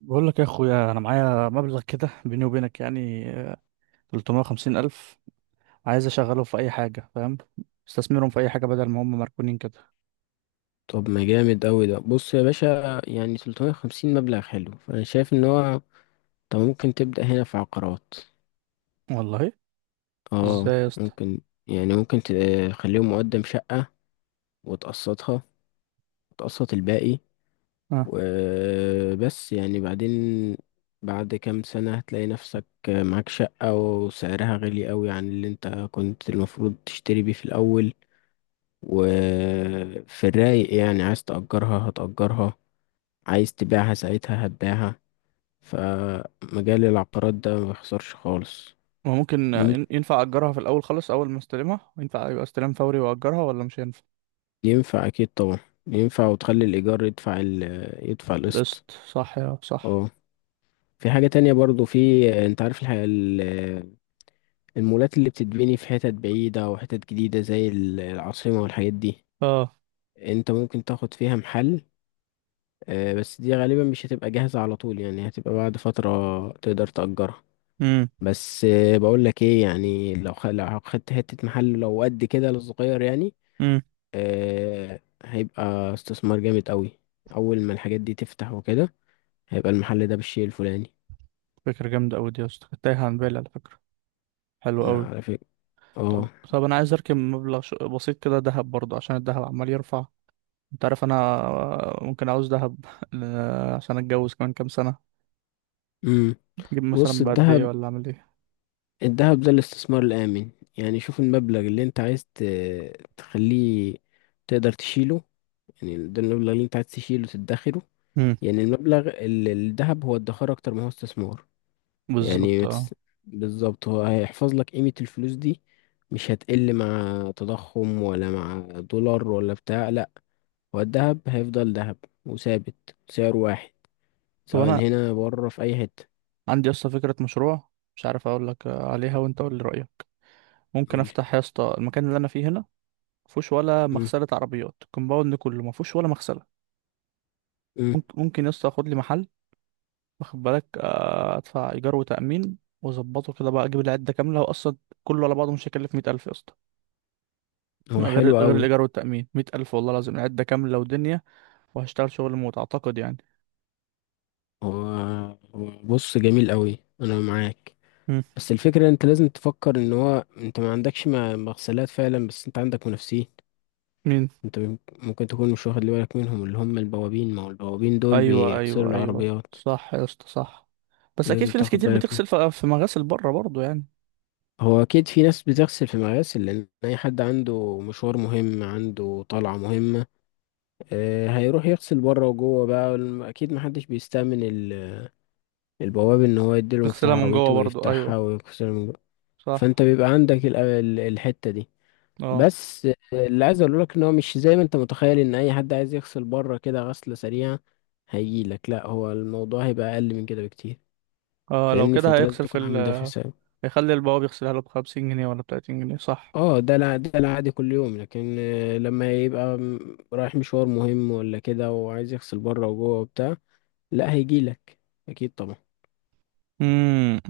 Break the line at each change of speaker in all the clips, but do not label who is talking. بقول لك يا اخويا، انا معايا مبلغ كده بيني وبينك، يعني 350 الف. عايز اشغله في اي حاجه، فاهم. استثمرهم في اي حاجه بدل ما هم مركونين كده.
طب، ما جامد أوي ده. بص يا باشا، يعني 350 مبلغ حلو، فأنا شايف إن هو ممكن تبدأ هنا في عقارات.
والله.
اه،
ازاي يا اسطى؟
ممكن، يعني ممكن تخليهم مقدم شقة وتقسطها وتقسط الباقي.
اه.
وبس يعني بعدين، بعد كام سنة هتلاقي نفسك معاك شقة وسعرها غالي أوي عن اللي انت كنت المفروض تشتري بيه في الأول. وفي الرايق يعني، عايز تأجرها هتأجرها، عايز تبيعها ساعتها هتبيعها. فمجال العقارات ده ما بيخسرش خالص.
ما ممكن
ممكن،
ينفع اجرها في الاول خالص؟ اول ما استلمها ينفع يبقى استلام فوري واجرها، ولا مش هينفع؟
ينفع اكيد طبعا. ينفع، وتخلي الايجار يدفع يدفع القسط.
قسط، صح؟ يا صح.
اه. في حاجة تانية برضو، في، انت عارف الحاجة، المولات اللي بتتبني في حتت بعيدة وحتت جديدة زي العاصمة والحاجات دي،
اه.
انت ممكن تاخد فيها محل. بس دي غالبا مش هتبقى جاهزة على طول، يعني هتبقى بعد فترة تقدر تأجرها.
امم.
بس بقول لك ايه، يعني لو خدت حتة محل لو قد كده الصغير يعني،
امم.
هيبقى استثمار جامد قوي، اول ما الحاجات دي تفتح وكده هيبقى المحل ده بالشيء الفلاني.
فكره جامده قوي دي يا اسطى، كانت تايهه عن بالي على فكره. حلو
لا،
قوي.
على فكرة.
طب
اه.
طب انا عايز اركب مبلغ بسيط كده، ذهب برضه، عشان الذهب عمال يرفع. انت عارف انا، ممكن عاوز دهب عشان اتجوز كمان كام سنه.
امم
اجيب
بص،
مثلا بقد ايه،
الذهب،
ولا اعمل ايه؟
الذهب ده الاستثمار الآمن. يعني شوف المبلغ اللي انت تخليه تقدر تشيله، يعني ده المبلغ اللي انت عايز تشيله تدخره.
امم.
يعني المبلغ الذهب هو ادخار اكتر ما هو استثمار.
بالظبط،
يعني بتس-
اه.
بالظبط، هو هيحفظ لك قيمة الفلوس دي، مش هتقل مع تضخم ولا مع دولار ولا بتاع، لا. هو الذهب هيفضل ذهب، وثابت سعر واحد،
طب
سواء
انا
هنا بره في أي حتة.
عندي اصلا فكره مشروع، مش عارف اقول لك عليها، وانت قول لي رايك. ممكن
قولي.
افتح يا اسطى المكان اللي انا فيه هنا. مفيهوش ولا
مم.
مغسله عربيات، الكومباوند كله مفيهوش ولا مغسله.
مم.
ممكن ممكن يا اسطى اخد لي محل، واخد بالك، آه، ادفع ايجار وتامين واظبطه كده بقى، اجيب العده كامله، واصلا كله على بعضه مش هيكلف 100,000 يا اسطى.
هو
غير
حلو
غير
قوي.
الايجار والتامين، 100,000 والله العظيم، العده كامله ودنيا، وهشتغل شغل موت اعتقد يعني.
هو هو بص، جميل قوي، أنا معاك.
مم.
بس الفكرة، أنت لازم تفكر إن هو أنت ما عندكش مغسلات فعلا، بس أنت عندك منافسين.
مين؟
أنت ممكن تكون مش واخد بالك منهم، اللي هم البوابين، ما هو البوابين دول
ايوه
بيغسلوا
ايوه ايوه،
العربيات.
صح يا اسطى، صح. بس اكيد
لازم
في ناس
تاخد
كتير
بالك
بتغسل
منه.
في مغاسل بره برضو يعني.
هو اكيد في ناس بتغسل في مغاسل، لان اي حد عنده مشوار مهم عنده طلعة مهمة هيروح يغسل بره وجوه. بقى اكيد محدش بيستأمن البواب ان هو يديله مفتاح
نغسلها من
عربيته
جوه برضو، ايوه،
ويفتحها ويغسل من جوه.
صح.
فانت بيبقى عندك الحتة دي.
اه.
بس اللي عايز اقوله لك ان هو مش زي ما انت متخيل ان اي حد عايز يغسل بره كده غسلة سريعة هيجيلك، لا، هو الموضوع هيبقى اقل من كده بكتير،
اه، لو
فاهمني،
كده
فانت لازم
هيغسل في
تكون عامل ده في
ال...
حسابك.
هيخلي البواب يغسلها له بـ50 جنيه ولا بـ30 جنيه، صح؟
اه، ده العادي كل يوم، لكن لما يبقى رايح مشوار مهم ولا كده وعايز يغسل بره وجوه وبتاع، لا، هيجيلك، اكيد طبعا.
امم.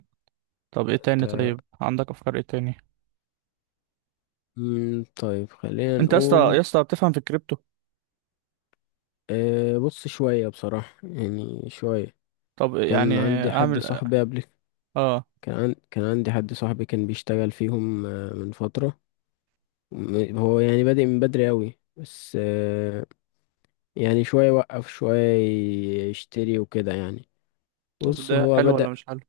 طب ايه تاني؟
انت،
طيب عندك افكار ايه تاني؟
طيب، خلينا
انت يا اسطى،
نقول.
يا اسطى بتفهم في الكريبتو؟
بص، شوية بصراحة يعني، شوية.
طب يعني
كان عندي حد
اعمل.
صاحبي قبل.
اه.
كان عندي حد صاحبي كان بيشتغل فيهم من فترة، هو يعني بادئ من بدري أوي، بس يعني شوية وقف شوية، يشتري وكده يعني.
طب
بص
ده
هو
حلو
بدأ.
ولا مش حلو؟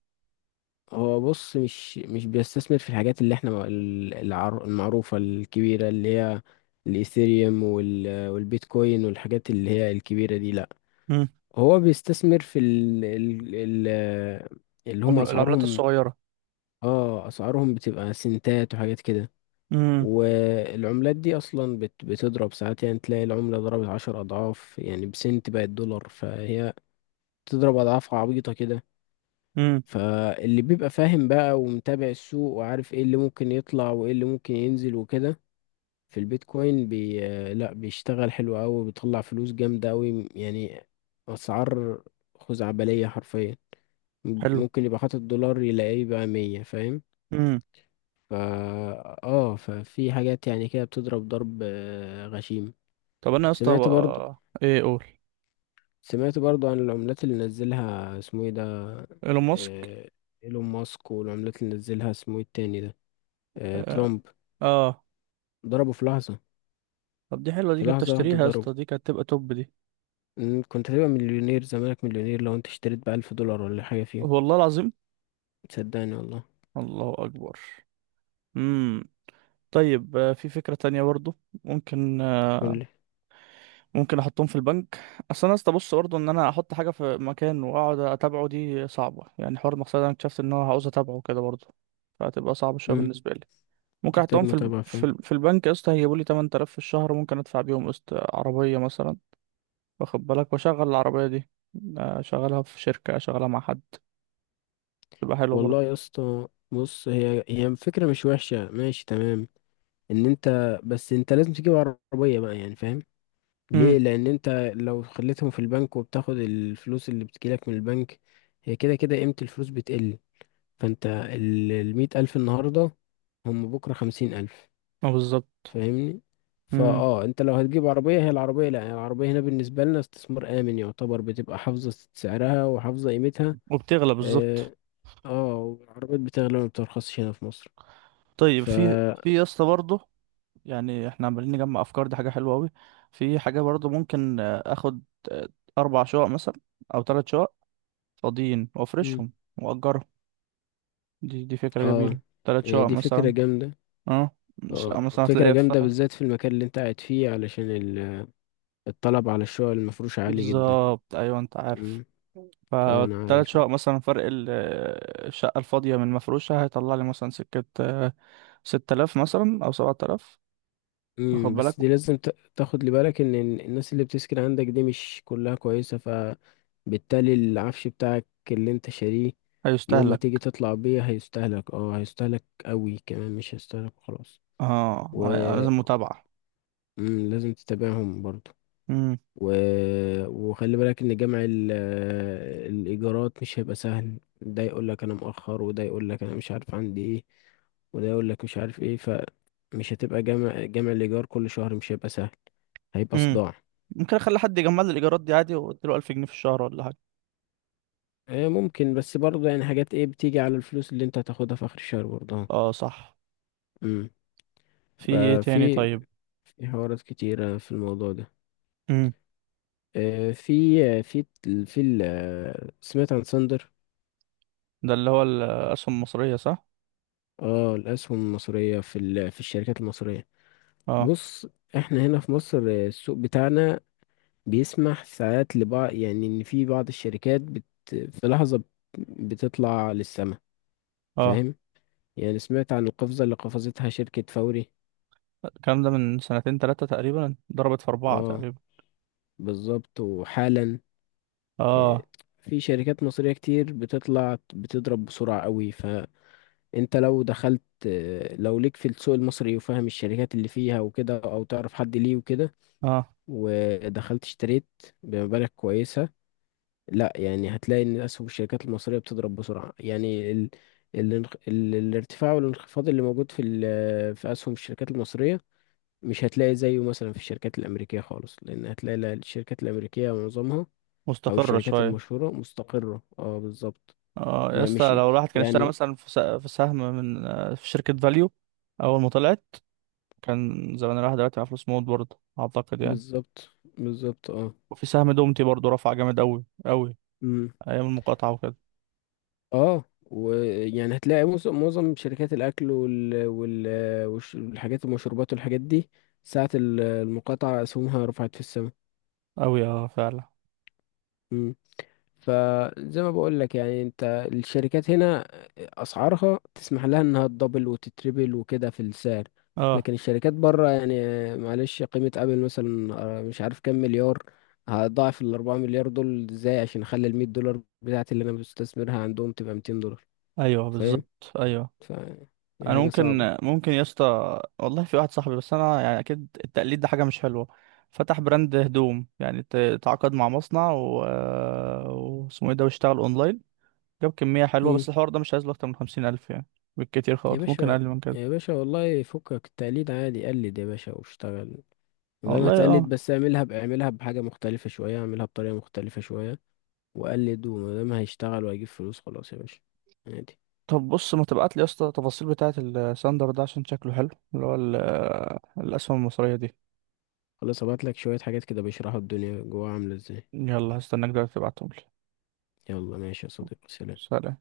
هو بص، مش بيستثمر في الحاجات اللي احنا المعروفة الكبيرة، اللي هي الإيثيريوم والبيتكوين والحاجات اللي هي الكبيرة دي، لأ.
مم.
هو بيستثمر في ال ال ال اللي هم
العملات
أسعارهم،
الصغيرة.
اه، أسعارهم بتبقى سنتات وحاجات كده.
مم.
والعملات دي أصلا بتضرب ساعات، يعني تلاقي العملة ضربت عشر أضعاف يعني، بسنت بقت دولار، فهي بتضرب أضعاف عبيطة كده.
مم.
فاللي بيبقى فاهم بقى، ومتابع السوق، وعارف ايه اللي ممكن يطلع وايه اللي ممكن ينزل وكده، في البيتكوين، بي آه، لا، بيشتغل حلو قوي، بيطلع فلوس جامدة قوي يعني، اسعار خزعبلية حرفيا.
حلو.
ممكن يبقى حاطط دولار يلاقيه بقى مية، فاهم. فا اه، ففي حاجات يعني كده بتضرب ضرب غشيم.
طب انا يا اسطى
سمعت برضو،
بقى ايه اقول؟
سمعت برضو عن العملات اللي نزلها اسمه ايه ده،
ايلون ماسك.
آه، ايلون ماسك. والعملات اللي نزلها اسمه ايه التاني ده،
اه.
ترامب.
آه.
ضربه في لحظة،
طب دي حلوه، دي
في
كنت
لحظة واحدة
اشتريها يا
ضربه.
اسطى، دي كانت تبقى توب دي.
إن كنت هتبقى مليونير، زمانك مليونير لو انت اشتريت بألف دولار ولا حاجة فيه.
والله العظيم.
صدقني والله.
الله اكبر. امم. طيب آه، في فكره تانية برضو. ممكن آه،
قول لي.
ممكن احطهم في البنك. اصل انا يا اسطى، بص برضو، ان انا احط حاجه في مكان واقعد اتابعه، دي صعبه يعني. حوار المقصد، انا اكتشفت ان انا عاوز اتابعه كده برضو، فهتبقى صعبه شويه
مم.
بالنسبه لي. ممكن
تحتاج
احطهم في ال...
متابعة فعلا.
في, ال... في البنك يا اسطى، هيجيبوا لي 8,000 في الشهر، ممكن ادفع بيهم قسط عربيه مثلا، واخد بالك، واشغل العربية دي، اشغلها في شركة، اشغلها مع حد، تبقى حلوة برضه.
والله يا اسطى، بص، هي الفكرة مش وحشة، ماشي، تمام. ان انت، بس انت لازم تجيب عربية بقى، يعني، فاهم؟ ليه؟
امم.
لان انت لو خليتهم في البنك وبتاخد الفلوس اللي بتجيلك من البنك، هي كده كده قيمة الفلوس بتقل. فانت، المية ألف النهاردة، هم بكرة خمسين ألف،
اه، بالظبط.
فاهمني.
امم.
انت لو هتجيب عربيه، هي العربيه، لا يعني، العربيه هنا بالنسبه لنا استثمار امن يعتبر، بتبقى حافظه سعرها وحافظه قيمتها.
وبتغلى بالظبط.
اه، والعربيات بتغلى ما بترخصش هنا في مصر.
طيب
ف
في، في يا اسطى برضه، يعني احنا عمالين نجمع افكار، دي حاجة حلوة قوي. في حاجة برضه ممكن آه، اخد، آه، اربع شقق مثلا، او ثلاث شقق فاضيين،
مم.
وافرشهم واجرهم. دي فكرة جميلة.
اه،
ثلاث
هي
شقق
دي فكره
مثلا.
جامده.
اه، شقة
اه،
مثلا
فكره
هتلاقيها في.
جامده، بالذات في المكان اللي انت قاعد فيه، علشان الطلب على الشقق المفروش عالي جدا.
بالظبط، ايوه، انت عارف.
مم. اه، انا
فالتلات
عارف.
شقق مثلا، فرق ال... الشقة الفاضية من المفروشة هيطلع لي مثلا سكة آه، 6,000 مثلا أو 7,000. واخد
امم،
بالك،
بس دي لازم تاخد لي بالك ان إن الناس اللي بتسكن عندك دي مش كلها كويسة، فبالتالي العفش بتاعك اللي انت شاريه، يوم ما تيجي
هيستهلك.
تطلع بيه هيستهلك، اه، هيستهلك قوي كمان، مش هيستهلك خلاص.
اه،
و
لازم متابعة.
مم، لازم تتابعهم برضو.
مم.
و... وخلي بالك ان جمع الايجارات مش هيبقى سهل. ده يقول لك انا مؤخر، وده يقول لك انا مش عارف عندي ايه، وده يقول لك مش عارف ايه، فمش هتبقى جمع الايجار كل شهر، مش هيبقى سهل، هيبقى
مم.
صداع.
ممكن أخلي حد يجمع لي الإيجارات دي عادي، وأديله 1,000 جنيه في الشهر ولا حاجة.
ممكن، بس برضه يعني، حاجات ايه بتيجي على الفلوس اللي انت هتاخدها في اخر الشهر برضه.
اه، صح.
امم.
في ايه تاني
ففي،
طيب؟
في حوارات كتيرة في الموضوع ده،
مم.
آه، في في في سمعت عن ساندر.
ده اللي هو الأسهم المصرية، صح؟
اه، الاسهم المصرية، في في الشركات المصرية.
اه.
بص، احنا هنا في مصر، السوق بتاعنا بيسمح ساعات لبعض، يعني ان في بعض الشركات في لحظة بتطلع للسماء،
اه،
فاهم، يعني سمعت عن القفزة اللي قفزتها شركة فوري.
الكلام ده من سنتين تلاتة تقريبا، ضربت في أربعة
اه،
تقريبا.
بالظبط، وحالا آه،
اه.
في شركات مصرية كتير بتطلع، بتضرب بسرعة قوي. فانت لو دخلت، لو ليك في السوق المصري وفاهم الشركات اللي فيها وكده، او تعرف حد ليه وكده،
اه.
ودخلت اشتريت بمبالغ كويسة، لا يعني، هتلاقي ان اسهم الشركات المصريه بتضرب بسرعه. يعني الارتفاع والانخفاض اللي موجود في في اسهم الشركات المصريه، مش هتلاقي زيه مثلا في الشركات الامريكيه خالص، لان هتلاقي، الشركات الامريكيه معظمها، او
مستقرة
الشركات
شوية.
المشهوره، مستقره، اه بالظبط.
اه يا
ما
اسطى،
مش
لو الواحد كان اشترى
يعني،
مثلا في في سهم من آه، في شركة فاليو اول ما طلعت، كان زمان الواحد دلوقتي معاه فلوس موت برضه اعتقد يعني.
بالظبط بالظبط اه.
وفي سهم دومتي برضه، رفع جامد قوي قوي،
امم.
ايام المقاطعة وكده.
اه، ويعني هتلاقي معظم شركات الاكل والحاجات، المشروبات والحاجات دي، ساعة المقاطعة أسهمها رفعت في السماء.
قوي اه، فعلا.
مم. فزي ما بقول لك، يعني، انت، الشركات هنا اسعارها تسمح لها انها تدبل وتتربل وكده في السعر.
اه،
لكن الشركات بره يعني، معلش، قيمة ابل مثلا مش عارف كام مليار، هضاعف ال 4 مليار دول ازاي عشان اخلي ال 100 دولار بتاعتي اللي انا بستثمرها عندهم تبقى 200 دولار،
ايوه
فاهم.
بالظبط، ايوه.
ف يعني
انا
حاجة
ممكن،
صعبة.
ممكن يا اسطى، والله في واحد صاحبي، بس انا يعني اكيد التقليد ده حاجة مش حلوة، فتح براند هدوم، يعني تعاقد مع مصنع و آه، واسمه ايه ده، واشتغل اونلاين، جاب كمية حلوة،
مم.
بس الحوار ده مش عايز له أكتر من 50,000 يعني، بالكتير
يا
خالص، ممكن
باشا،
أقل من كده.
يا باشا والله، فكك التقليد عادي، قلد يا باشا واشتغل. وزي ما
والله
هتقلد،
اه.
بس اعملها اعملها بحاجة مختلفة شوية، اعملها بطريقة مختلفة شوية وقلد، وما دام هيشتغل وهيجيب فلوس خلاص، يا باشا، عادي.
طب بص، ما تبعت لي يا اسطى التفاصيل بتاعة الساندر ده عشان شكله حلو، اللي هو ال... الأسهم المصرية دي.
خلاص، ابعت لك شوية حاجات كده بيشرحوا الدنيا جواها عاملة ازاي.
يلا هستناك دلوقتي تبعتهم لي.
يلا ماشي يا صديقي، سلام.
سلام.